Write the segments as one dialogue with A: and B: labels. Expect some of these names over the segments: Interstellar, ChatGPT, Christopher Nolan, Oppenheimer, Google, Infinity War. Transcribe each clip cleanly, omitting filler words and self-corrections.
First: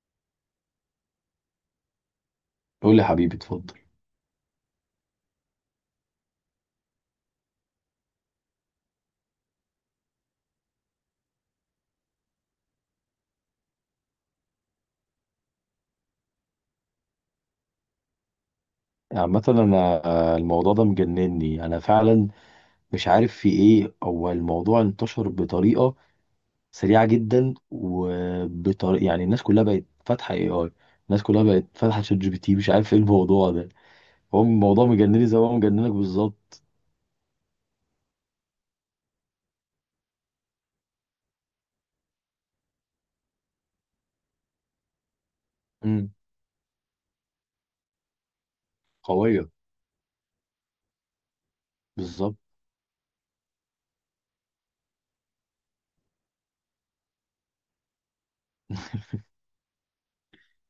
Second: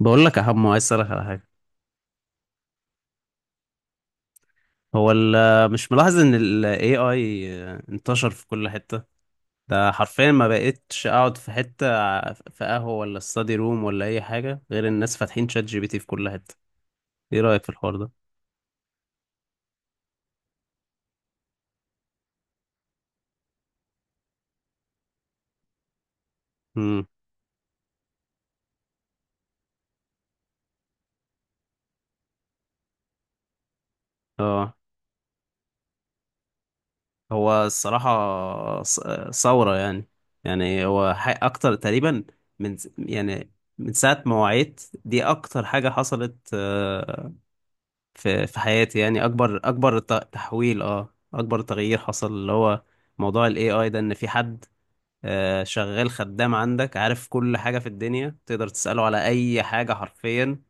A: بقول لك يا حمو، عايز اسالك على حاجه.
B: قول لي حبيبي، اتفضل.
A: هو ال مش ملاحظ ان ال AI انتشر في كل حته؟ ده حرفيا ما بقتش اقعد في حته، في قهوه ولا استادي روم ولا اي حاجه، غير الناس فاتحين شات جي بي تي في كل حته. ايه رايك في الحوار ده؟
B: عامة انا الموضوع ده مجنني انا فعلا. مش عارف في ايه، هو الموضوع انتشر بطريقة سريعة
A: امم.
B: جدا، وبطريقة يعني الناس كلها بقت فاتحة اي اي. الناس كلها بقت فاتحة شات جي بي تي، مش عارف ايه الموضوع ده. هو
A: اه.
B: الموضوع مجنني زي ما هو مجننك بالظبط.
A: هو الصراحه ثوره يعني. يعني هو اكتر تقريبا، من يعني من ساعه ما وعيت دي اكتر حاجه
B: امم.
A: حصلت، في حياتي يعني،
B: قوية.
A: اكبر اكبر تحويل، اه اكبر تغيير حصل
B: بالظبط.
A: اللي هو موضوع الاي اي ده، ان في حد شغال خدام عندك، عارف كل حاجة في الدنيا تقدر تسأله على اي حاجة حرفيا،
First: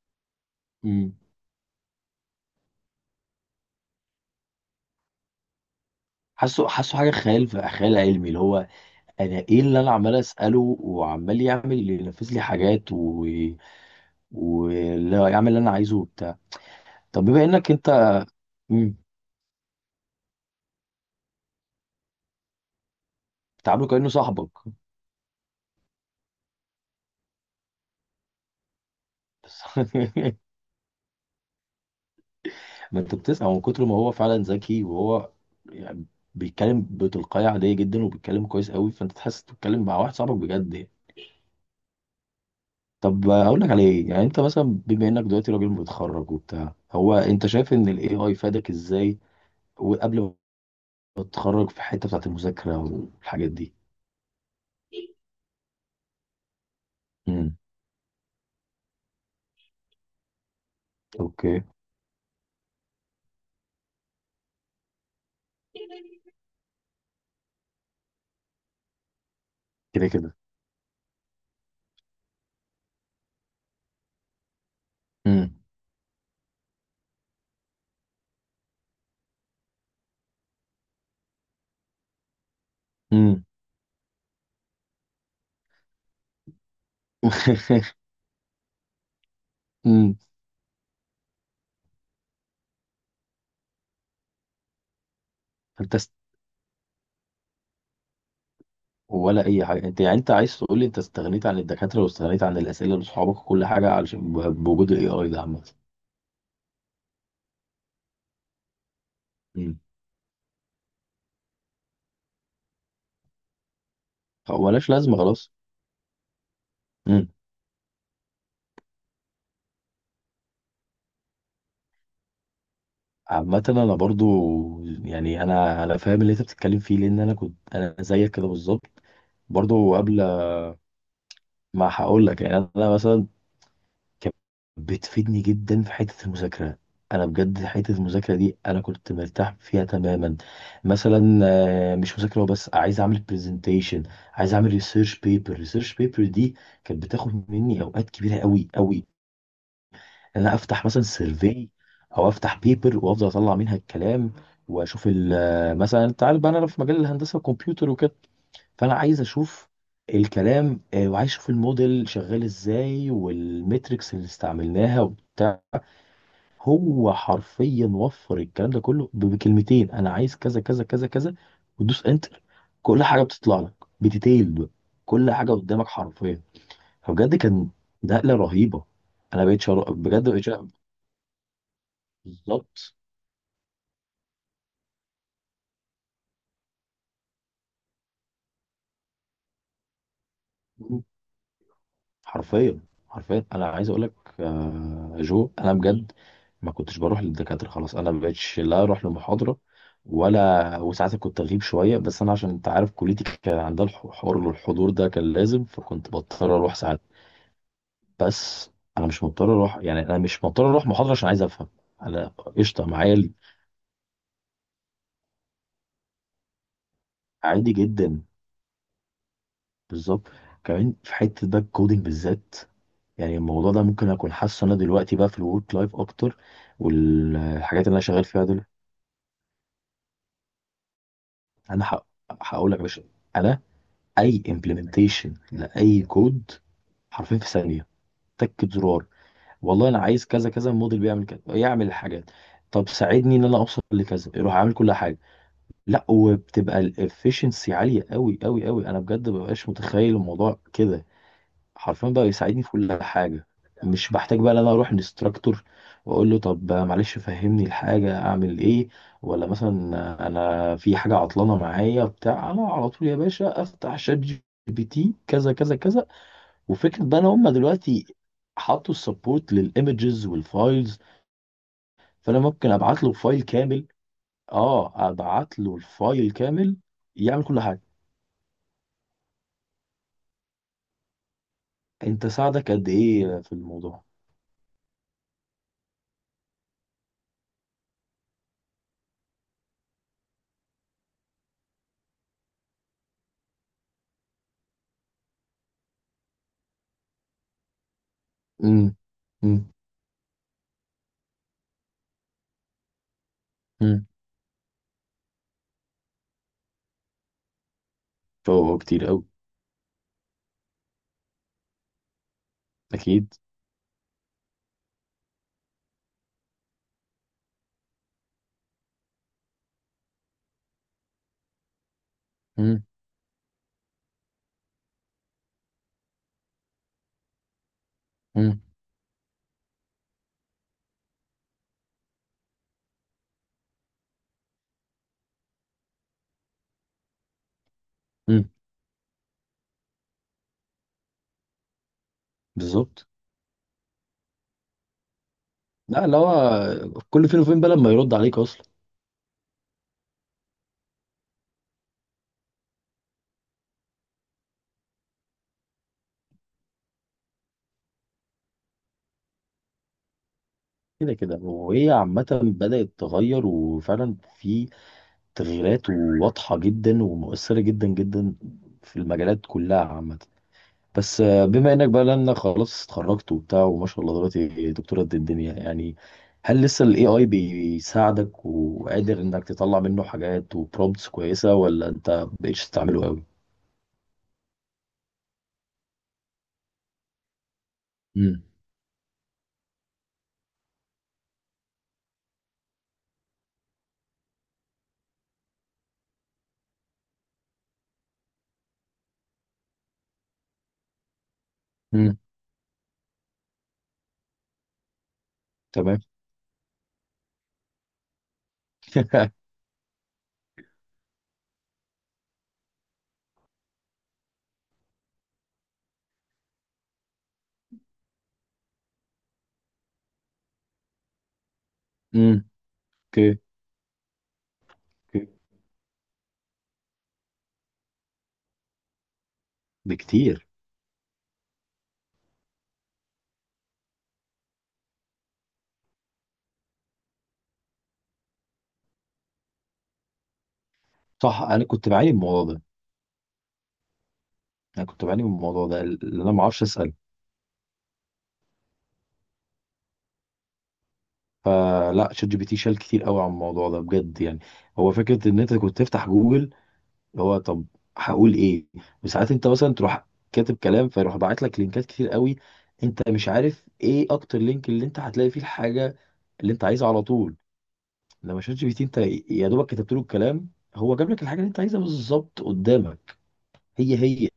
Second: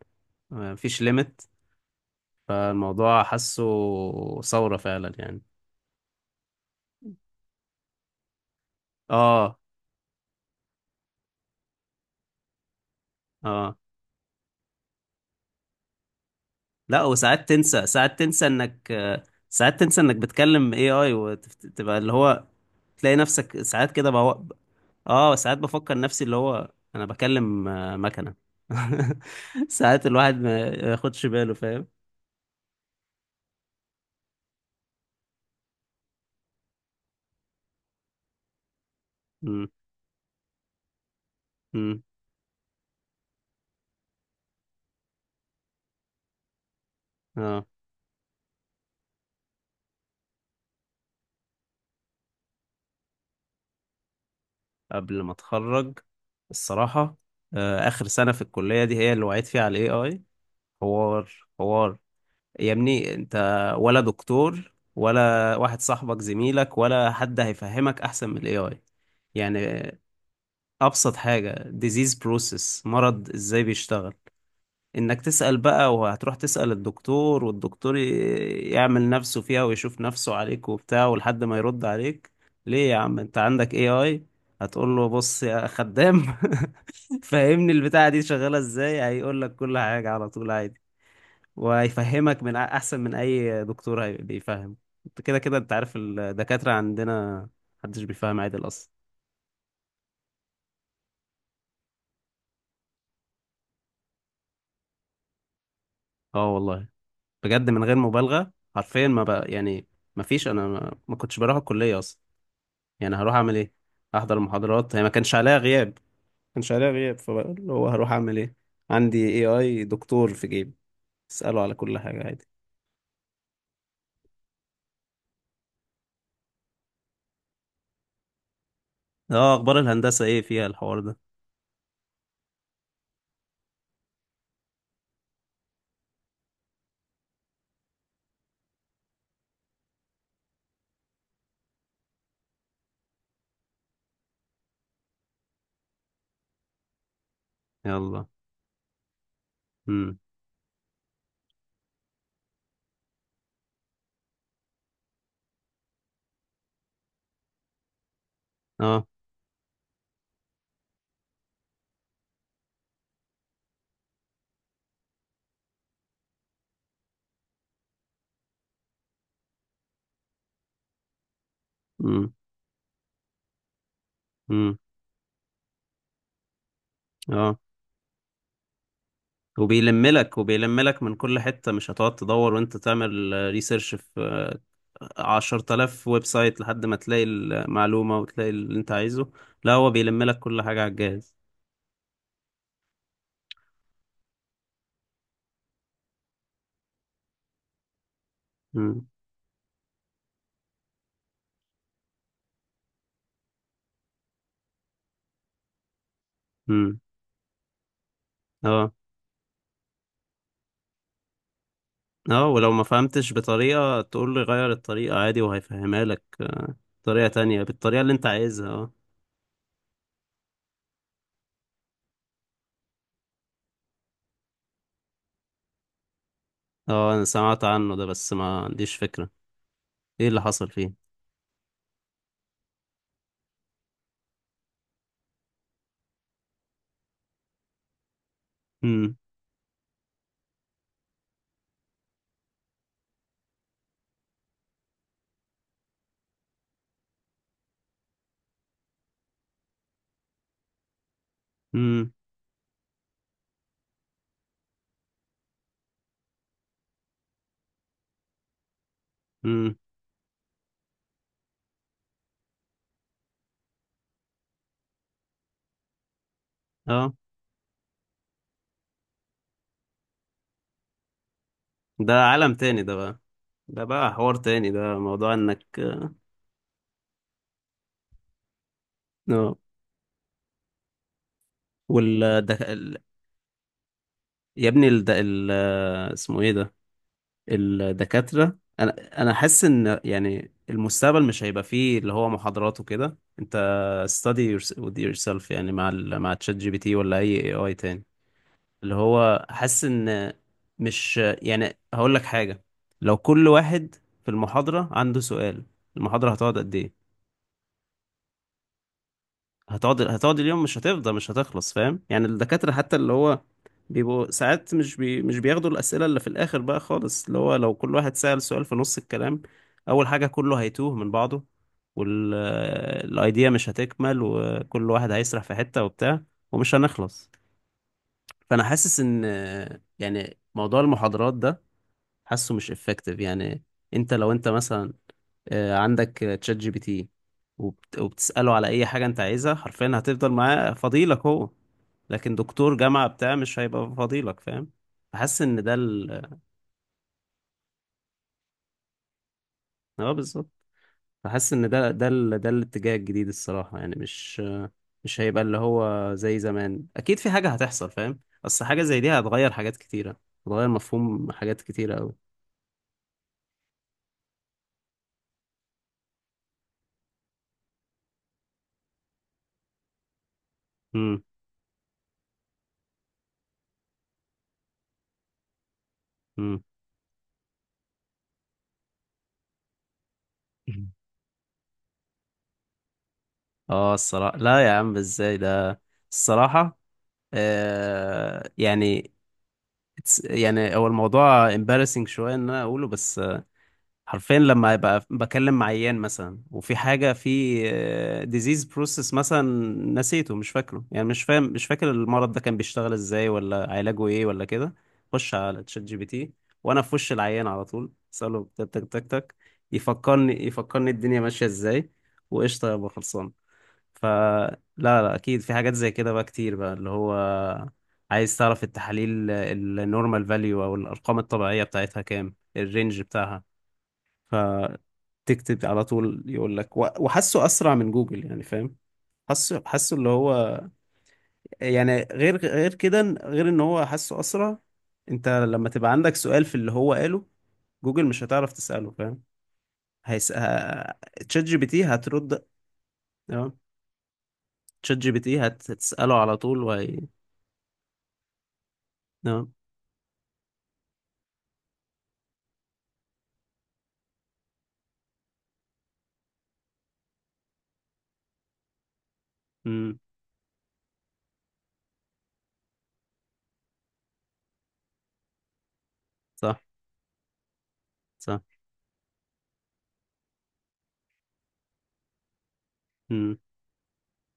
A: مفيش
B: امم.
A: ليميت. فالموضوع حاسه ثورة فعلا يعني.
B: حاسه حاسه حاجة خيال علمي، اللي هو انا
A: اه.
B: ايه اللي انا عمال اسأله، وعمال يعمل ينفذ لي حاجات و
A: اه.
B: ولا يعمل اللي انا عايزه وبتاع.
A: لا
B: طب بما
A: وساعات
B: انك
A: تنسى، ساعات
B: انت
A: تنسى انك
B: مم،
A: ساعات تنسى انك بتكلم اي اي وتبقى اللي هو تلاقي نفسك
B: بتعامله
A: ساعات
B: كأنه
A: كده بقى.
B: صاحبك.
A: اه ساعات بفكر نفسي اللي هو انا بكلم مكنة.
B: بس
A: ساعات الواحد ما ياخدش باله فاهم.
B: ما انت بتسمع، من كتر ما هو فعلا ذكي وهو يعني بيتكلم بتلقائية عادية جدا، وبيتكلم كويس قوي، فانت تحس
A: امم.
B: بتتكلم مع واحد صاحبك بجد يعني.
A: امم.
B: طب اقول لك على ايه؟ يعني انت مثلا بما انك دلوقتي راجل متخرج وبتاع، هو انت
A: اه.
B: شايف ان الاي اي فادك ازاي؟ وقبل ما تتخرج في الحتة بتاعت المذاكرة والحاجات دي؟
A: قبل ما اتخرج الصراحة،
B: امم.
A: اخر سنة في الكلية دي هي اللي وعيت فيها على الاي اي. حوار.
B: اوكي.
A: حوار. يا ابني انت، ولا دكتور ولا واحد صاحبك زميلك ولا حد هيفهمك احسن من الاي اي يعني.
B: كده كده.
A: ابسط حاجة، disease process، مرض ازاي بيشتغل، انك
B: امم.
A: تسأل بقى وهتروح تسأل الدكتور، والدكتور يعمل نفسه فيها ويشوف نفسه عليك وبتاع، ولحد ما يرد عليك، ليه يا عم انت
B: امم.
A: عندك اي اي. هتقول له بص يا خدام فهمني البتاعة دي شغالة ازاي، هيقول لك كل حاجة
B: امم.
A: على طول عادي. وهيفهمك من احسن من اي دكتور بيفهم. انت كده كده، انت عارف
B: فانت
A: الدكاترة عندنا محدش بيفهم عادل اصلا.
B: ولا اي حاجه، انت يعني انت عايز تقول لي انت استغنيت عن الدكاتره، واستغنيت عن الاسئله لاصحابك وكل حاجه، علشان بوجود الاي اي ده عامه؟
A: اه والله، بجد من غير مبالغة حرفيا ما بقى
B: امم.
A: يعني، ما فيش، انا ما كنتش بروح الكلية اصلا. يعني هروح اعمل ايه، احضر
B: فمالهاش
A: المحاضرات، هي ما
B: لازمه
A: كانش
B: خلاص.
A: عليها غياب، ما كانش عليها غياب،
B: امم.
A: فاللي هو هروح اعمل ايه. عندي اي اي دكتور في جيبي، اساله على كل حاجه عادي.
B: عامه انا برضو، يعني انا فاهم اللي انت بتتكلم فيه، لان انا كنت انا زيك كده بالظبط.
A: اه. اخبار
B: برضو قبل
A: الهندسه ايه فيها الحوار ده؟
B: ما هقول لك، يعني انا مثلا كانت بتفيدني جدا في حتة المذاكرة. أنا بجد حتة المذاكرة دي أنا كنت مرتاح فيها تماما. مثلا مش مذاكرة بس، عايز أعمل برزنتيشن، عايز أعمل ريسيرش بيبر. ريسيرش بيبر دي كانت بتاخد مني أوقات
A: يلا.
B: كبيرة أوي أوي.
A: امم.
B: إن أنا أفتح مثلا سيرفي، أو أفتح بيبر وأفضل أطلع منها الكلام، وأشوف مثلا أنت عارف بقى أنا في مجال الهندسة والكمبيوتر وكده، فأنا
A: اه.
B: عايز أشوف الكلام. وعايز أشوف الموديل شغال إزاي، والميتريكس اللي استعملناها وبتاع. هو حرفيا وفر الكلام ده كله بكلمتين، انا عايز كذا كذا كذا كذا، وتدوس
A: امم.
B: انتر، كل حاجه بتطلع لك بديتيل بقى.
A: امم.
B: كل حاجه قدامك حرفيا. فبجد
A: اه.
B: كان نقله رهيبه.
A: وبيلم
B: بجد
A: لك،
B: بقيت شر...
A: وبيلم لك من كل حته، مش هتقعد تدور وانت
B: بالظبط.
A: تعمل ريسيرش في 10000 ويب سايت لحد ما تلاقي المعلومه وتلاقي اللي انت عايزه. لا هو بيلم لك كل حاجه على الجهاز.
B: حرفيا. حرفيا انا عايز اقول لك، جو، انا بجد ما كنتش بروح للدكاتره خلاص، انا ما بقتش لا اروح
A: امم.
B: لمحاضره ولا، وساعات كنت اغيب شويه، بس انا عشان انت عارف كليتي كان عندها حوار الحضور ده كان لازم، فكنت بضطر اروح
A: امم.
B: ساعات. بس
A: اه.
B: انا مش مضطر اروح، يعني انا مش مضطر اروح محاضره عشان عايز افهم. انا
A: اه ولو ما
B: قشطه معايا
A: فهمتش بطريقة تقول له غير الطريقة عادي وهيفهمها لك، طريقة تانية
B: عادي
A: بالطريقة اللي
B: جدا.
A: انت عايزها اه.
B: بالظبط. كمان في حته بقى الكودينج بالذات، يعني الموضوع ده ممكن اكون حاسه انا دلوقتي بقى في الورك لايف اكتر،
A: اه انا سمعت
B: والحاجات اللي
A: عنه
B: انا
A: ده،
B: شغال
A: بس
B: فيها
A: ما
B: دول.
A: عنديش فكرة ايه اللي حصل فيه.
B: انا هقول لك يا باشا. انا اي امبلمنتيشن لاي كود حرفيا في ثانيه، تكة زرار.
A: امم.
B: والله انا عايز كذا كذا، الموديل بيعمل كذا، يعمل الحاجات، طب ساعدني ان انا اوصل لكذا، يروح عامل كل حاجه. لا، وبتبقى الافشنسي عاليه قوي قوي قوي، انا بجد مبقاش متخيل الموضوع كده. حرفيا
A: امم.
B: بقى يساعدني في كل حاجه. مش بحتاج بقى ان انا اروح لانستراكتور واقول له، طب معلش فهمني الحاجه اعمل ايه. ولا مثلا
A: امم.
B: انا في حاجه عطلانه معايا بتاع انا على طول يا باشا افتح شات جي بي تي كذا كذا كذا. وفكره
A: اه.
B: بقى ان هم دلوقتي حطوا السبورت للايمجز والفايلز،
A: ده
B: فانا
A: عالم
B: ممكن
A: تاني ده
B: ابعت له
A: بقى.
B: فايل
A: ده
B: كامل.
A: بقى حوار تاني، ده
B: اه،
A: موضوع
B: ابعت له
A: انك
B: الفايل كامل يعمل كل حاجه.
A: اه.
B: انت
A: وال ده
B: ساعدك قد
A: ال...
B: ايه في الموضوع؟
A: يا ابني ال... ده ال... اسمه ايه ده. الدكاترة، انا حاسس ان يعني المستقبل مش هيبقى فيه اللي هو محاضرات وكده، انت study yours- with yourself يعني مع ال مع تشات جي بي تي ولا اي اي اي تاني.
B: امم.
A: اللي هو
B: امم.
A: حاسس ان، مش يعني هقول لك حاجة، لو كل واحد
B: امم.
A: في المحاضرة عنده سؤال، المحاضرة هتقعد قد ايه؟
B: هو كتير قوي.
A: هتقعد اليوم، مش هتفضى، مش هتخلص، فاهم يعني؟ الدكاترة حتى اللي
B: اكيد.
A: هو بيبقوا ساعات مش مش بياخدوا الأسئلة اللي في الآخر بقى خالص، اللي هو لو كل واحد سأل سؤال في نص الكلام، أول حاجة كله هيتوه من بعضه،
B: امم.
A: والأيديا مش هتكمل، وكل واحد هيسرح في حتة وبتاع، ومش هنخلص.
B: امم.
A: فأنا حاسس إن يعني موضوع المحاضرات ده، حاسه مش effective يعني. أنت لو أنت مثلا عندك تشات جي بي تي
B: امم.
A: وبتسأله على أي حاجة أنت عايزها، حرفيا هتفضل معاه فضيلك هو، لكن دكتور جامعة
B: بالظبط.
A: بتاع مش هيبقى فضيلك فاهم. فحاسس إن ده
B: لا، اللي
A: ال
B: هو كل فين وفين بقى لما يرد عليك اصلا.
A: اه بالظبط. فحاسس إن ده ال... ده الاتجاه الجديد الصراحة، يعني مش مش هيبقى اللي هو زي زمان، أكيد في حاجة هتحصل فاهم. أصل حاجة زي دي هتغير حاجات كتيرة، هتغير
B: كده
A: مفهوم
B: كده،
A: حاجات
B: وهي
A: كتيرة أوي.
B: عامة بدأت تغير، وفعلا في تغييرات واضحة جدا، ومؤثرة جدا جدا في المجالات كلها عامة. بس
A: مم.
B: بما انك بقى، لانك خلاص اتخرجت وبتاع، وما شاء الله دلوقتي دكتورة قد الدنيا يعني، هل
A: مم.
B: لسه الاي اي بيساعدك وقادر انك تطلع منه حاجات وبرومبتس كويسة، ولا انت مبقتش تستعمله قوي؟
A: اه الصراحة لا يا عم، ازاي ده. الصراحة
B: امم.
A: آه يعني، it's- يعني هو الموضوع embarrassing شوية ان انا اقوله، بس حرفيا لما ابقى بكلم مع عيان مثلا وفي حاجة في disease process مثلا نسيته، مش فاكره يعني، مش فاهم مش فاكر
B: امم.
A: المرض ده كان بيشتغل ازاي، ولا علاجه ايه ولا كده، خش على تشات جي
B: تمام.
A: بي تي وانا في وش العيان على طول اساله تك تك تك تك، يفكرني، يفكرني الدنيا ماشية ازاي وقشطة يبقى خلصان. فلا لا لا، اكيد في حاجات زي كده بقى كتير، بقى اللي هو عايز تعرف التحاليل النورمال فاليو او الارقام الطبيعيه بتاعتها كام،
B: امم.
A: الرينج
B: اوكي.
A: بتاعها،
B: اوكي.
A: فتكتب على طول يقول لك، وحاسه اسرع من جوجل يعني فاهم. حاسه، حاسه اللي
B: بكتير.
A: هو يعني غير، غير كده، غير ان هو حاسه اسرع. انت لما تبقى عندك سؤال في اللي هو قاله، جوجل مش هتعرف تساله فاهم. هيس... ه-
B: صح،
A: تشات جي
B: انا
A: بي تي
B: كنت بعاني من
A: هترد.
B: الموضوع ده.
A: تمام.
B: انا
A: تشات
B: كنت
A: جي بي
B: بعاني من
A: تي
B: الموضوع ده،
A: هتساله
B: اللي انا
A: على
B: ما
A: طول
B: اعرفش اسال.
A: وهي. تمام.
B: فلا، شات جي بي تي شال كتير قوي عن الموضوع ده بجد يعني. هو فكرة ان انت كنت تفتح جوجل، اللي هو طب هقول ايه، وساعات انت مثلا
A: امم.
B: تروح كاتب كلام، فيروح باعت لك لينكات كتير قوي، انت مش عارف ايه اكتر لينك اللي انت هتلاقي فيه الحاجه اللي
A: صح.
B: انت عايزها على طول. لما
A: صح.
B: شات جي بي تي انت يا دوبك كتبت له الكلام، هو جاب لك الحاجه اللي انت عايزها بالظبط قدامك.
A: امم.
B: هي هي.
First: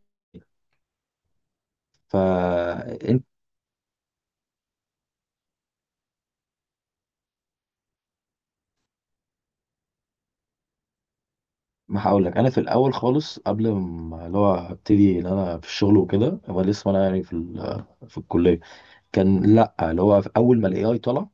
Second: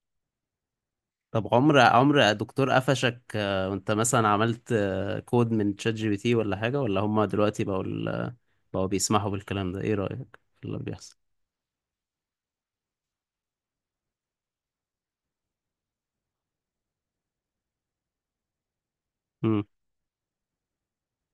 A: طب عمر، عمر دكتور قفشك
B: فانت
A: وانت مثلا عملت كود من تشات جي بي تي ولا حاجة، ولا هم دلوقتي بقوا ال- بقوا بيسمحوا بالكلام ده، ايه رأيك في اللي بيحصل؟
B: ما هقول لك، انا في الاول خالص قبل ما اللي هو ابتدي ان انا في الشغل وكده، هو لسه انا يعني في الكليه كان،
A: امم.
B: لا اللي هو في اول ما الاي اي طلع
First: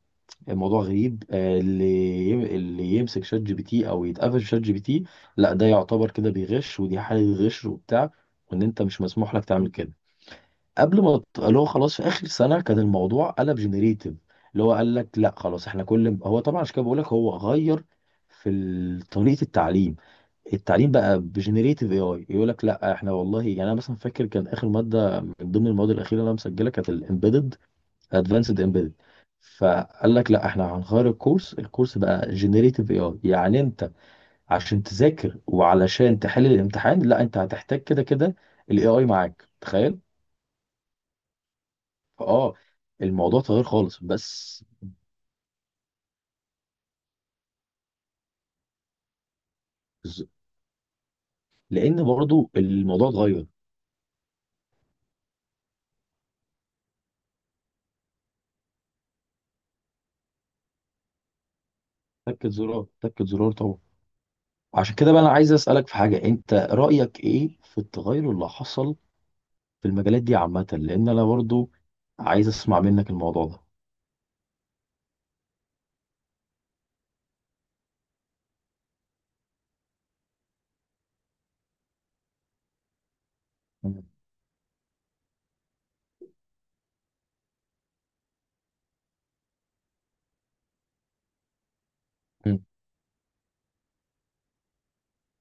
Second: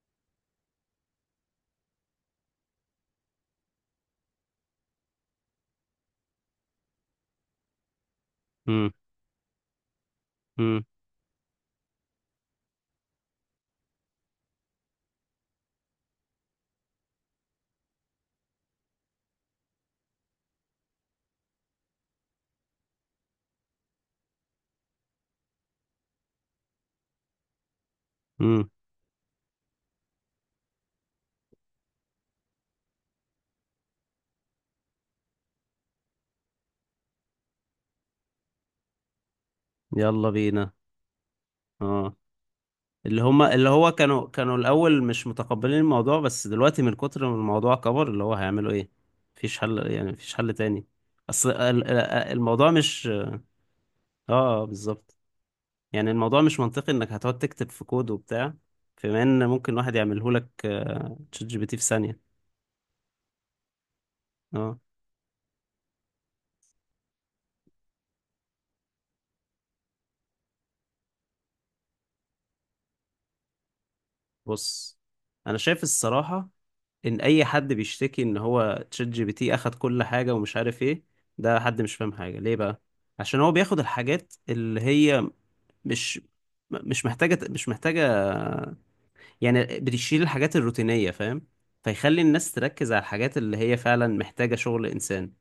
B: الموضوع غريب. اللي يمسك شات جي بي تي او يتقفش في شات جي بي تي، لا ده يعتبر كده بيغش، ودي حالة غش وبتاع، وان انت
A: امم.
B: مش مسموح لك تعمل كده.
A: امم.
B: قبل ما اللي هو خلاص في اخر سنة كان الموضوع قلب جنريتيف، اللي هو قال لك لا خلاص، احنا كل هو طبعا، عشان كده بقول لك هو غير طريقة التعليم. بقى بجنريتيف اي اي، يقول لك لا احنا والله، يعني انا مثلا فاكر كان اخر مادة من ضمن المواد الاخيرة اللي انا مسجلها كانت الامبيدد، ادفانسد
A: امم.
B: امبيدد. فقال لك لا احنا هنغير الكورس بقى جنريتيف اي اي، يعني انت عشان تذاكر وعلشان تحل الامتحان، لا انت هتحتاج كده كده الاي اي معاك، تخيل.
A: يلا بينا. اه.
B: فاه،
A: اللي
B: الموضوع
A: هم
B: اتغير
A: اللي هو
B: خالص.
A: كانوا
B: بس
A: الأول مش متقبلين الموضوع، بس دلوقتي من كتر ما الموضوع كبر اللي هو هيعملوا ايه. مفيش حل يعني،
B: ز-
A: مفيش حل تاني. اصل ال- ال-
B: لان برضو
A: الموضوع مش
B: الموضوع
A: اه
B: اتغير.
A: بالظبط. يعني الموضوع مش منطقي انك هتقعد تكتب في كود وبتاع، بما ان ممكن واحد يعمله لك تشات جي بي تي في ثانية.
B: تكت زرار تكت زرار طبعا.
A: اه.
B: عشان كده بقى انا عايز اسالك في حاجه، انت رايك ايه في التغير اللي حصل في المجالات دي عامه؟ لان انا برضو عايز اسمع منك الموضوع ده.
A: بص، انا شايف الصراحة ان اي حد بيشتكي ان هو تشات جي بي تي اخد كل حاجة ومش عارف ايه، ده حد مش فاهم حاجة ليه بقى، عشان هو بياخد
B: مم.
A: الحاجات اللي هي مش مش محتاجة، مش محتاجة يعني، بتشيل الحاجات الروتينية فاهم، فيخلي الناس
B: مم.
A: تركز على الحاجات اللي هي فعلا محتاجة شغل انسان.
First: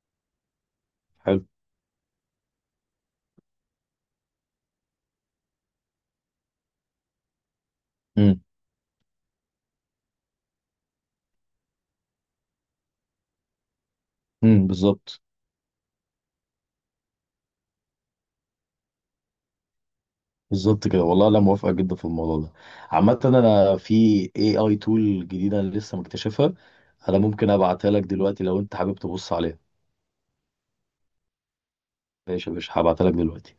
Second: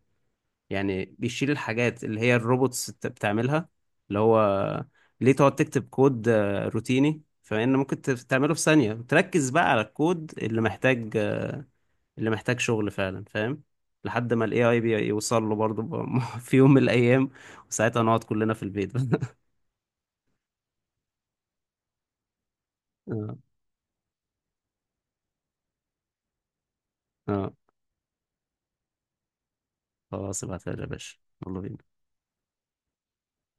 A: يعني
B: حلو.
A: بيشيل الحاجات اللي هي الروبوتس بتعملها. اللي هو ليه تقعد تكتب كود روتيني، فإن ممكن تعمله في ثانية، تركز بقى على الكود اللي محتاج اللي محتاج شغل فعلا فاهم. لحد ما الاي
B: امم.
A: اي
B: بالظبط.
A: بيوصل له برضه في يوم من الايام وساعتها نقعد كلنا في البيت.
B: بالظبط كده، والله انا موافقه جدا في الموضوع ده. عامه
A: اه.
B: انا في اي اي تول جديده أنا لسه مكتشفها، انا ممكن
A: اه
B: ابعتها لك دلوقتي لو انت حابب تبص عليها.
A: خلاص ابعتها لي يا باشا، يلا بينا.
B: ماشي يا باشا، هبعتها لك دلوقتي.